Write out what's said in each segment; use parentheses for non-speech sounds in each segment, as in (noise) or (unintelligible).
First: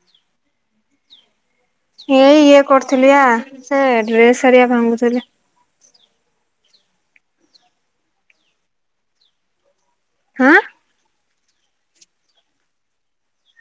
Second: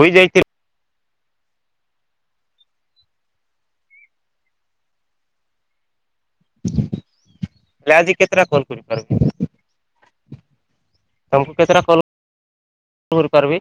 ହୋଇ ଯାଇ ଏଇ- ଇଏ କରୁଥିଲି ଆ ସେ ଡ୍ରେସ ହେରିକା ଭାଙ୍ଗୁଥିଲି। ହେଲେ ଆଜି କେତେଟା କଲ କରିପାର ହଁ। ତମକୁ କେତେଟା କଲ କରିପାରିବି?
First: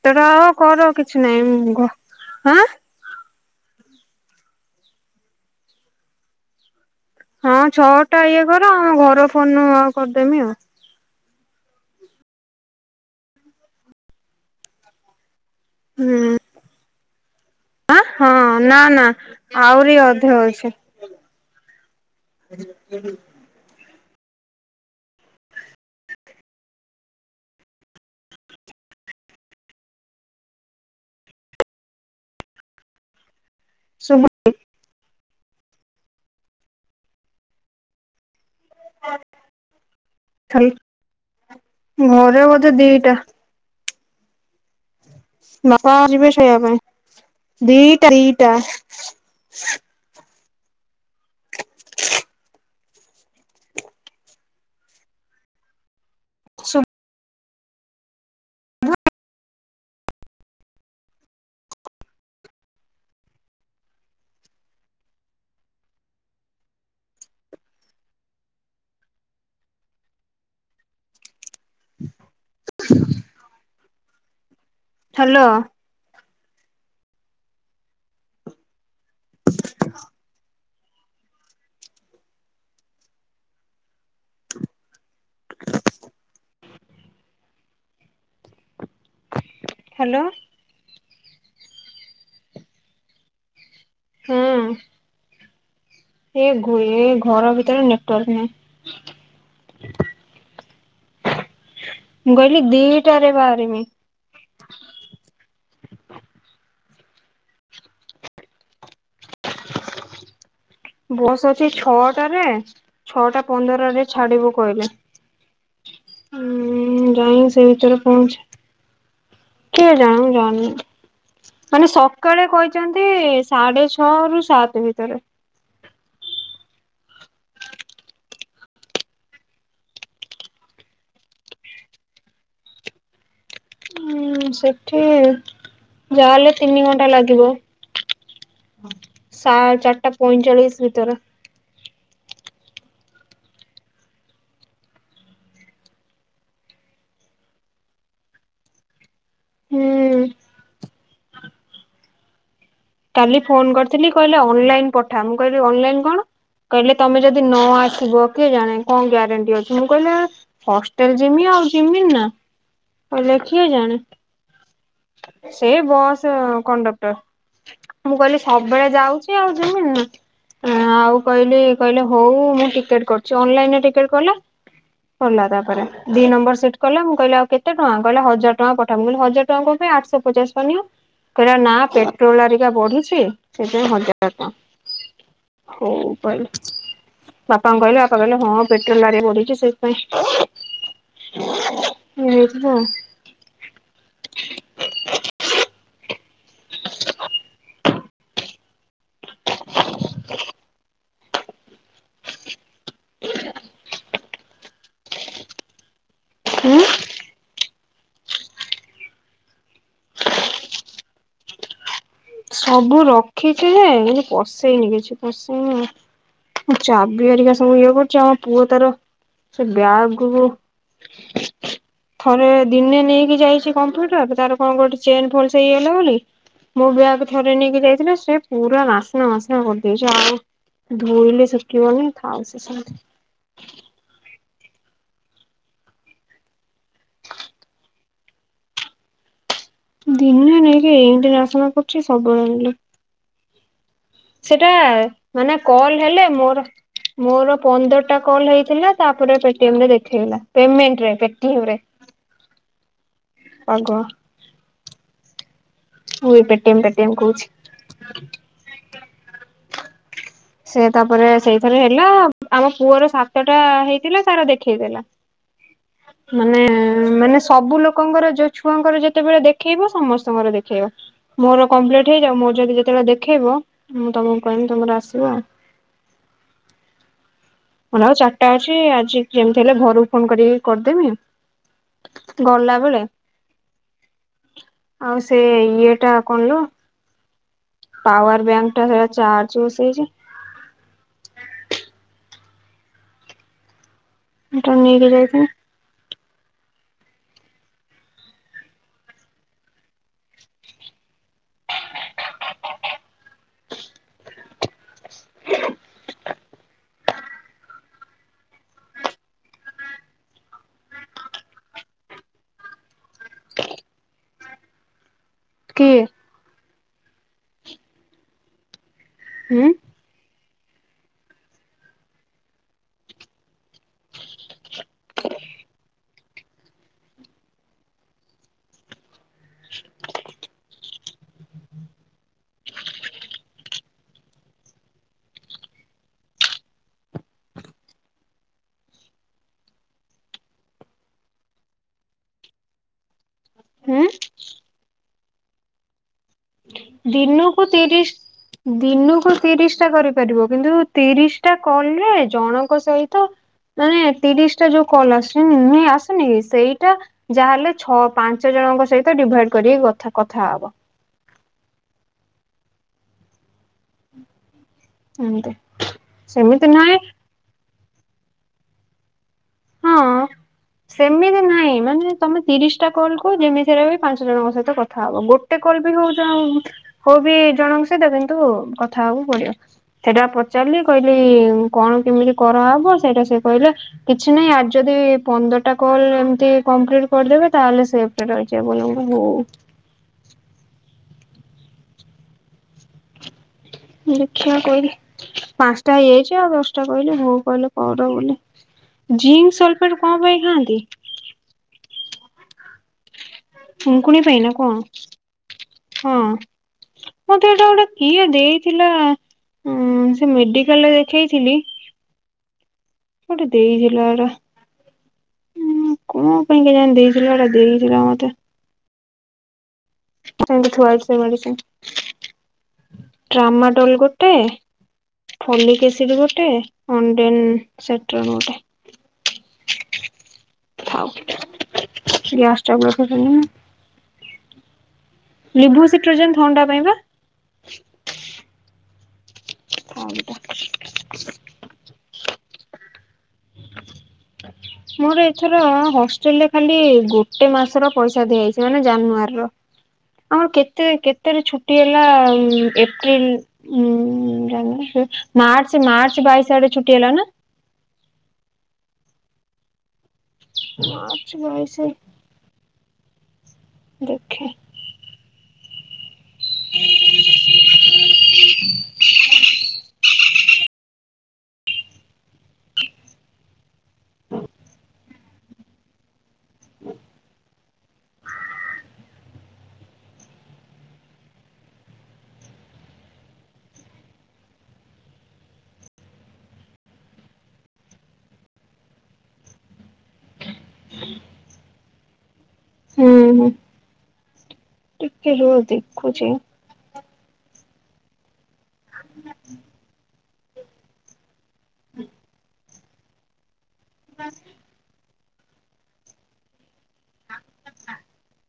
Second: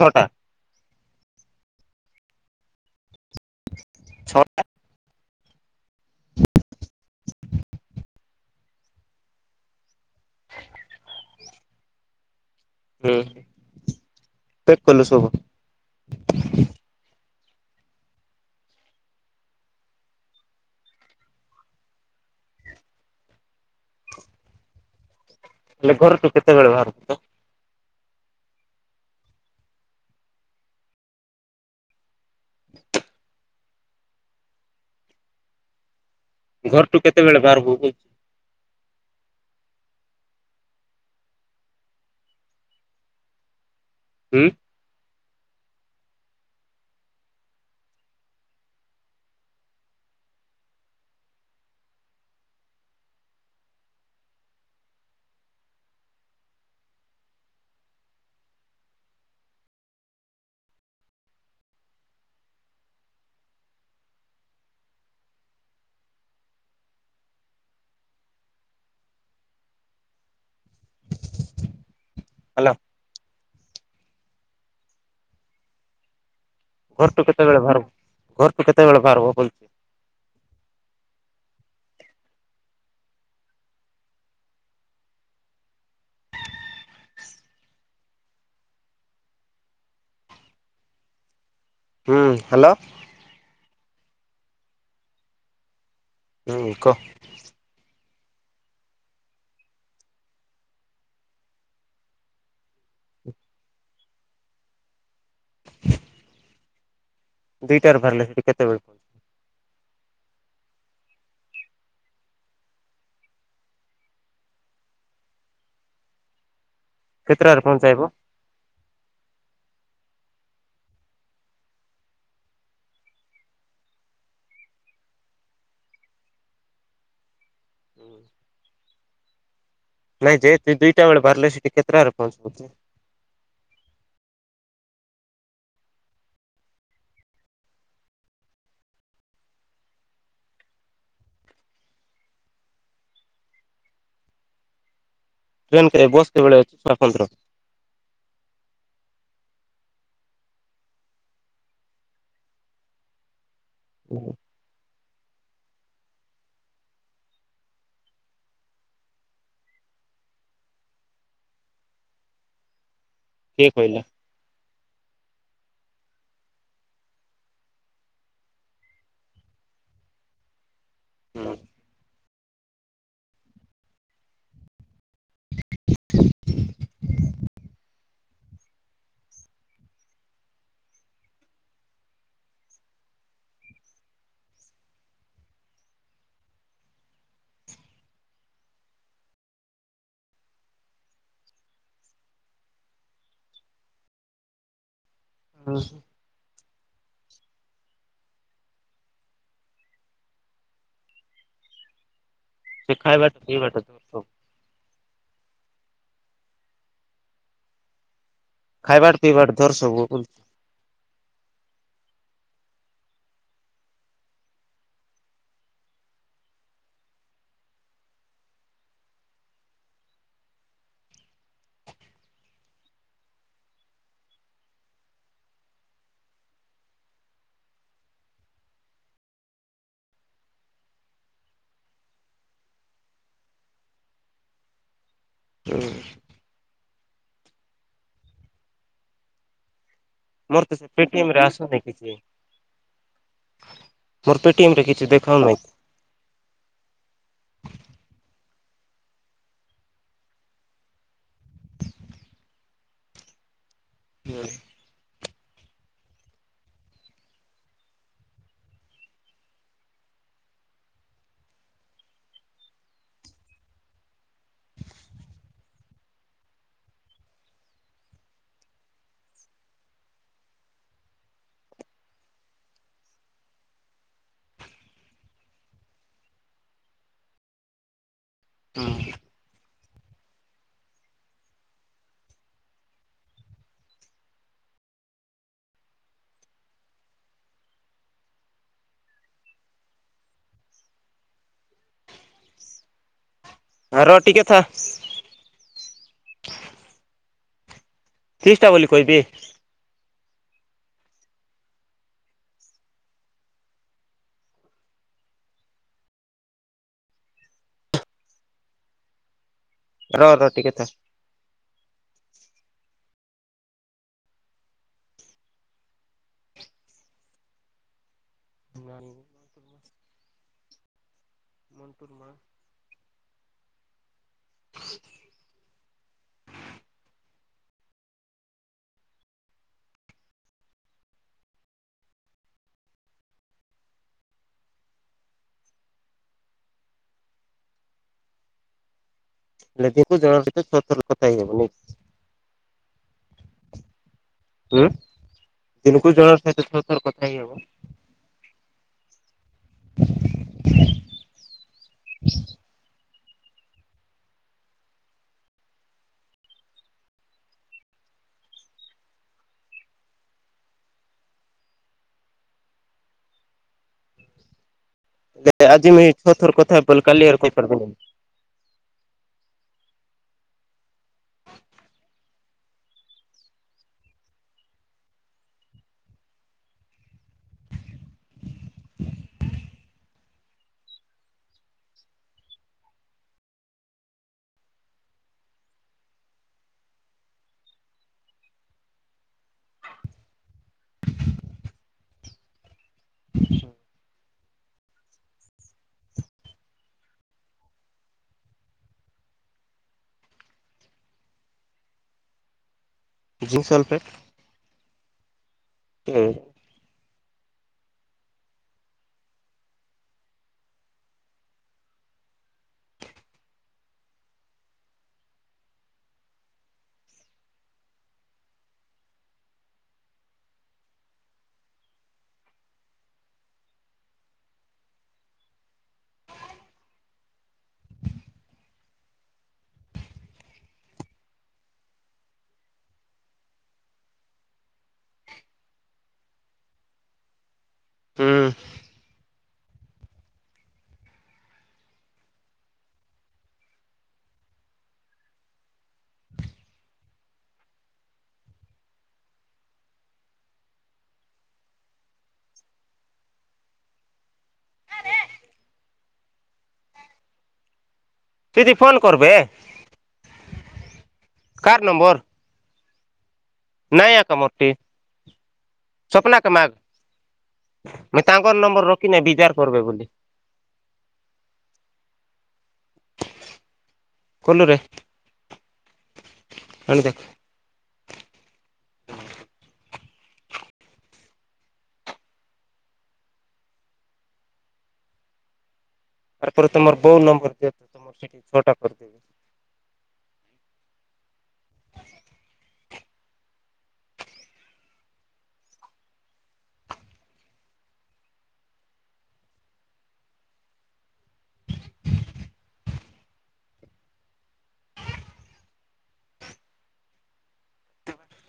ଛଅଟା ଆ କର କିଛି ନାଇଁଁ ଛଅ ହଁ ଛଅଟା ଇଏ କର ଆମ ଘର ଫୋନ କରିଦେମି ଆଉ ହଁ ତ କଲୁ ସବୁ ହୁଁ। ହଁ ନା ନା ଆରି ଅଧେ ଅଛ (unintelligible) ଆଲେ ଘରଟୁ କେତଳ ବାହାର ଶୁଭୁନି। ଘରଠୁ କେତେବେଳେ ବାହାରକୁ ଯଛି ଖ ଘରେ ବୋଧେ ଦିଟା ହଁ। ବାପା ଯିବେ ସେଇଆ ପାଇଁ ରଇଟା, ଟା (inaudible) ସୁ ହ୍ୟାଲୋ। ହଲୋ। ଘରଠୁ କେତେବେଳେ ବାହାରିବ ଘରଠୁ କେତେବେଳେ ବାହାରିବ ବଲଛି? ହ୍ୟାଲୋ। ହଁ ହ୍ୟାଲୋ। ହଁ। ହୁଁ କହ ଏ ଘର ଭିତରେ ନେଟୱାର୍କ ନାହିଁ। ମୁଁ କହିଲି ଦିଟା ରେ ବାହାରମି। ଦିଟାରେ ବାହାରିଲେ ସେଠି କେତେବେଳେ ପ ବସ୍ ଅଛି ଛଅଟାରେ ଛଅଟା ପନ୍ଦରରେ ଛାଡିବୁ କହିଲେ ହଁ ଯାଇି କେତେଟାରେ ସେ ଭିତରେ ପହଞ୍ଚାଇବ ପହଞ୍ଚ କେ ଜାଣି ମୁଁ ଯାଣିନେ ମାନେ ସକାଳେ କହିଛନ୍ତି, ସାଢେ ଛଅ ରୁ ସାତ ଭିତରେ ହୁଁ। ନାଇଁ ଯେ ତୁ ଦିଇଟା ବେଳେ ବାହାରିଲେ ସେଠିକି କେତେଟା ବ ପହଞ୍ଚିବୁଛ? ହଁ ସେଠି ଯାଲେ ତିନି ଘଣ୍ଟା ଲାଗିବ ସା ଚାରିଟା ପଇଁଚାଳିଶ ଭିତରେ। ଟ୍ରେନ କେ ବସ୍ କେବେଳେ ଅଛି, (unintelligible) ହୁଁ। କାଲି ଫୋନ କରିଥିଲି, କହିଲେ ଅନଲାଇନ ପଠା ମୁଁ କହିଲି ଅନଲାଇନ କଣ କହିଲେ ତମେ ଯଦି ନ ଆସିବ କିଏ, ଜାଣେ କଣ ଗ୍ୟାରେଣ୍ଟି ଅଛି ମୁଁ କହିଲି ହଷ୍ଟେଲ ଯିମି ଆଉ ଆଉ ଚିମ ନା। କଲେ କିଏ ଜାଣେ, ସେଇ ବସ୍ କଣ୍ଡକ୍ଟର। ମୁଁ କହିଲି ସବୁବେଳେ ଯାଉଛି ଆଉ ଜମିିନି ଆଉ କହିଲି ହୁଁ। କହିଲେ ହଉ ମୁଁ ଟିକେଟ କରଛି ଅନଲାଇନ ତାପରେ ଦି ନମ୍ବର କହିଲ ମୁଁ କହିଲି ଆ କେତେ ଟଙ୍କା କହିଲ, ହଜ ଟଙ୍କା ପଠା ମୁ କିଲ ହଜ ଟଙ୍କାଙ୍କ ପାଇଁ ଆଠଶହ ପଚାଶ ପନିଅ କହିଲା ନା ପେଟ୍ରୋଲ ଆରିକା ବଢୁଛି ସେଥିାଇଁ ମଜ ହଉ ବାପାଙ୍କୁ କହିଲେ ବାପା କହିଲେ, ହଁ ପେଟ୍ରୋଲ ଡାରଆ ବଢିଛି ସେଇଥିପାଇଁ। (unintelligible) ହଁ ହୋ। (inaudible) (inaudible) ସେ ଖାଇ ବାଟ ପିଏ ବାଟ ତୋରଛ। ହଁ। ଖାଇବାଟ ପିଇବାଟ ଧର ସବୁ ବୁଲଛ ସବୁ ରଖିଛି ଯେ ଏଇ ପଶେଇନି କିଛି ପଶେଇନି ଚାବି ହେରିକା ସବୁ ଇଏ କରୁଛି ଆମ ପୁଅ ତାର ସେ ବ୍ୟାଗକୁ ଥରେ ଦିନେ ନେଇକି ଯାଇଛି, କମ୍ପ୍ୟୁଟର ତାର କଣ ଗୋଟେ ଚେନ୍ ଫଲସ ହେଇଗଲା ବୋଲି ମୋ ବ୍ୟାଗ ଥରେ ନେଇକି ଯାଇଥିଲା, ସେ ପୁରା ନାସ୍ନା ବାସ୍ନା କରିଦେଇଛି ଆଉ। ଧୋଇଲେ ସୁକିବନି ଥାଉ ସେ ସେମିତି। ଦିନେ ମୋର ତ ସେ ନେଇକି ପେଟିଏମ ଏମିତି ରେ ରାଶନା ଆସୁନି କରୁଛି କିଛି ସବୁବେଳେ ଆନିଲେ ମୋର ସେଟା ପେଟିଏମ ରେ କିଛି ମାନେ ଦେଖାଉନାହିଁ। କଲ ହେଲେ ମୋର ମୋର ପନ୍ଦରଟା କଲ ହେଇ ଥିଲା ତାପରେ ପେଟିଏମ୍ ରେ ଦେଖେଇଲା ପେମେଣ୍ଟ ରେ ପେଟିଏମ ରେ ଆଗ ମୁଁ ବି ପେଟିଏମ୍ ପେଟିଏମ୍ କହୁଛି। ସେ ତାପରେ ସେଇଥର ହେଲା ଆମ ପୁଅର ସାତଟା ହେଇଥିଲା ତାର ଦେଖେଇଦେଲା। (unintelligible) ମାନେ ମାନେ ସବୁ ଲୋକଙ୍କର ଯୋଉ ଛୁଆଙ୍କର ଯେତେବେଳେ ଦେଖେଇବ ସମସ୍ତଙ୍କର ଦେଖେଇବ। ମୋର କମ୍ପ୍ଲିଟ୍ ହେଇଯାଉ ମୋ ଯଦି ଯେତେବେଳେ ଦେଖେଇବ ମୁଁ ତମକୁ କହିବି ତମର ଆସି ବ ମୋର ଆଉ ଚାରିଟା ଅଛି ହୁଁ ଆଜି ଯେମତି ହେଲେ ଫୋନ କରିକି କରିଦେମି ଗଲା ବେଳେ ଆଉ ସେ ଇଏ ଟା କଲୋ ପାୱାର ବ୍ୟାଙ୍କ ଟାରେ ଚାର୍ଜ ବଷେଇଛି ର ଟିକେ ଥା ଏଟା ନେଇକି ଯାଇଥିଲି କିଷ୍ଟା ବୋଲି କହିବି (inaudible) ର ର ଟିକେ ଥା କିଏ? ହୁଁ (inaudible) (inaudible) ହେଲେଦିଙ୍କୁ ଜଣ ତ ଛଅ ଥର କଥା ହେଇ ହବନି ହୁଁ। ହୁଁ ଦିନକୁ ଜଣକ ସହିତ ତ ଦିନକୁ ତିରିସି ଦିନକୁ ତିରିସି ଟା କରିପାରିବ କିନ୍ତୁ ତିରିଶ ଟା କଲେ ଜଣଙ୍କ ସହିତ ତ ମାନେ ତିରିଶ ଟା ଯୋଉ କଲ ଆସନି ଆସନି କି ସେଇଟା ଯାହାହେଲେ ଛଅ ପାଞ୍ଚ ଜଣ ଙ୍କ ସହିତ ଡିଭାଇଡ କରିକି କଥା କଥା ହବ (inaudible) ନାଁ ଆଜି ମୁଇଁ ଛଅ ଥର ସେମିତି କଥା ନୁହେଁ ବଲି କାଲି ଆଉ କଇପାରିବିନାଇ ହଁ ସେମିତି ନାହିଁ ମାନେ ତମେ ତିରିସି ଟା କଲ କୁ ଯେମିତିରେ ବି ପାଞ୍ଚ ଜଣଙ୍କ ସହିତ କଥା ହବ ଗୋଟେ କଲ୍ ହଉ ବି ଜଣ ହଉ ବି ଜଣଙ୍କ ସହିତ କିନ୍ତୁ କଥା ହେବାକୁ ପଡିବ ସେଟା ପଚା କାଲି କହିଲି କଣ କେମିତି କରାହବ ସେଇଟା ସେ କହିଲେ କେ କିଛି ନାହିଁ ଆର୍ ଯଦି ପନ୍ଦରଟା କଲ୍ ଏମିତି କମ୍ପ୍ଲିଟ୍ କରିଦେବେ ତାହେଲେ ସେଫରେ ରହିଯିବେ ବୋଲି ମତେ ଓ (inaudible) (inaudible) ଦେଖିଆ କହିଲି ପାଞ୍ଚଟା ହେଇଯାଇଛି ଆଉ ଦଶଟା କହିଲି ହଉ କହିଲେ କର ବୋଲି ଜିଙ୍କ ସଲଫେଟ କଣ ପାଇଁ ଖାଆନ୍ତି? ଜିଙ୍କ ସଲଫେଟ ଫୁଙ୍କୁଣି ପାଇଁନା କଣ? ହଁ ହୁଁ ମୋ ତେ ଏଇଟା ଗୋଟେ କିଏ ଦେଇଥିଲା। ହୁ ସେ ମେଡିକାଲରେ ଦେଖେଇଥିଲି କିଏ ଗୋଟେ ଦେଇଥିଲା ଏରା ହଁ କଣ ପାଇଁ କେୟାଣି ଦେଇଥିଲା ଏଟା ଦେଇଥିଲା ମତେ (unintelligible) ଥୁଆ ହେଇଚି ଗୋଟେ (unintelligible) ଗୋଟେ ଫଲକି ଏସିଡ଼ ଗୋଟେ ଅଣ୍ଡେନ ସେଟ ଗୋଟେ ଗ୍ୟାସ ଟାବଲେଟ ହେଇନି। ଲିବୁ ସେଟ୍ରିଜିନ ଥଣ୍ଡା ପାଇଁ ବା? ହୁଁ। ଥଣ୍ଡା। ମୋର ଏଥର ହଷ୍ଟେଲରେ ଖାଲି ଗୋଟେ ମାସର ପଇସା ଦିଆଯାଇଚି। ମାନେ ଜାନୁଆରୀ ର। ଆଉ କେତେ କେତେ ରେ ଛୁଟି ହେଲା ଏପ୍ରିଲ ଉଁ ଯାନିନି। ମାର୍ଚ୍ଚ ମାର୍ଚ୍ଚ ବାଇଶ ଆଡ଼େ ଛୁଟି ହେଲା ନା? ଯଦି ଫୋନ କରବେ। ମାର୍ଚ୍ଚ କାର ବାଇଶି। ନମ୍ବର ନାଇଁ ଆ କ ମୋଟି ସ୍ୱପ୍ନା କ ମାଗ୍। ମୁଁ ତାଙ୍କର ନମ୍ବର ରଖିନେଇଁ ବିଜାର କରିବେ ବୋଲି (inaudible) କଲୁରେ ଆଣି ଦେଖ ହୁଁ। ତା ପରେ ତମର ବୋଉ ନମ୍ବର ଦିଅ ତ ତମର ସେଠି ଛଅଟା କରିଦେବେ। ହୁଁ ହ ଟିକ ରହ ଦେଖୁଛି। (inaudible) ହୁଁ। ବସ (unintelligible)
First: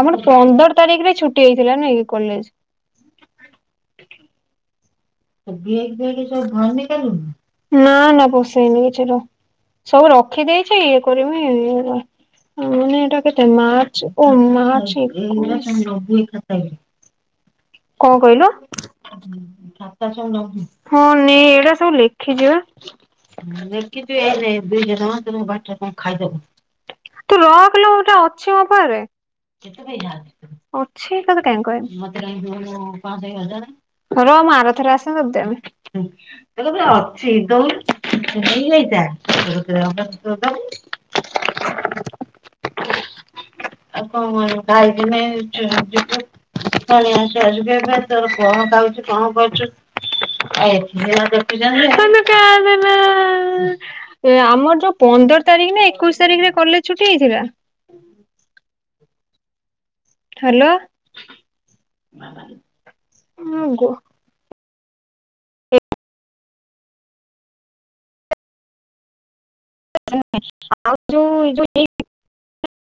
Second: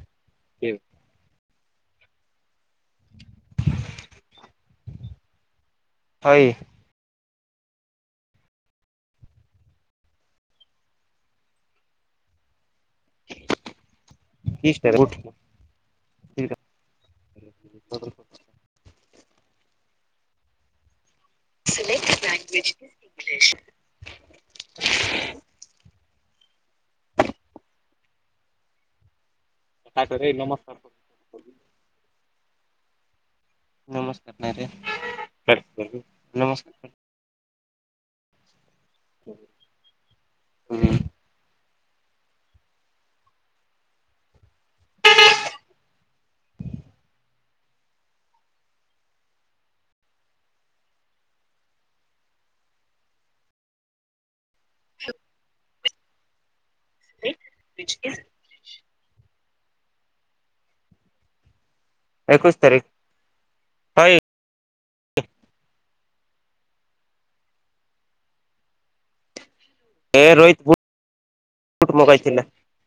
ଆମର ପନ୍ଦର ତାରିଖରେ ଛୁଟି ହେଇଥିଲା ନାଇ କଲେଜ (unintelligible) ନାଁ ନାଁ (unintelligible) ସବୁ ରଖି ଦେଇଛି ଇଏ କରିବି ମାନ ଏଟା କେତେ ମାର୍ଚ୍ଚ ଓ ମାର୍ଚ୍ଚ ଏକୋଇଶି କଣ କହିଲୁ? ହଁ ନେ ଏଇଟା ସବୁ ଲେଖିଛିିବା। ଲେଖିଚୁ ଏରେ ଦୁଇ ଜଣଙ୍କ ବାଠ ପାଇଁ। ତୁ ରଖ ଲୋ ଏଟା ଅଛି ମୋ ପାରେ। ଅଛି ତତେ କାଇଁ କହିମି। ର ନମସ୍କାର ମୁଁ ନାଇଁରେ ଆର ଥର ଆସେ ତତେ ଦେମି। ନମସ୍କାର (unintelligible) ହ ଆଉ କଣ ଗାଈ ଦିନେ ଛେଳି ଦିନେ (unintelligible) (unintelligible) ତୋର କଣ ପାଉଚୁ କଣ କରୁଛୁ। (unintelligible) ଆମର ଯୋଉଁ ପନ୍ଦର ତାରିଖ ନା ଏକୋଇଶି ତାରିଖରେ କଲେଜ ଛୁଟି ହେଇଥିଲା। ହ୍ୟାଲୋ। ମାମା ଏକୋଇଶ ତାରିଖ। ହଇ (inaudible) ଏ ରୋହିତ ଆଉ ଯଉଁ ବୁଟ ମଗାଇଥିଲା। (unintelligible)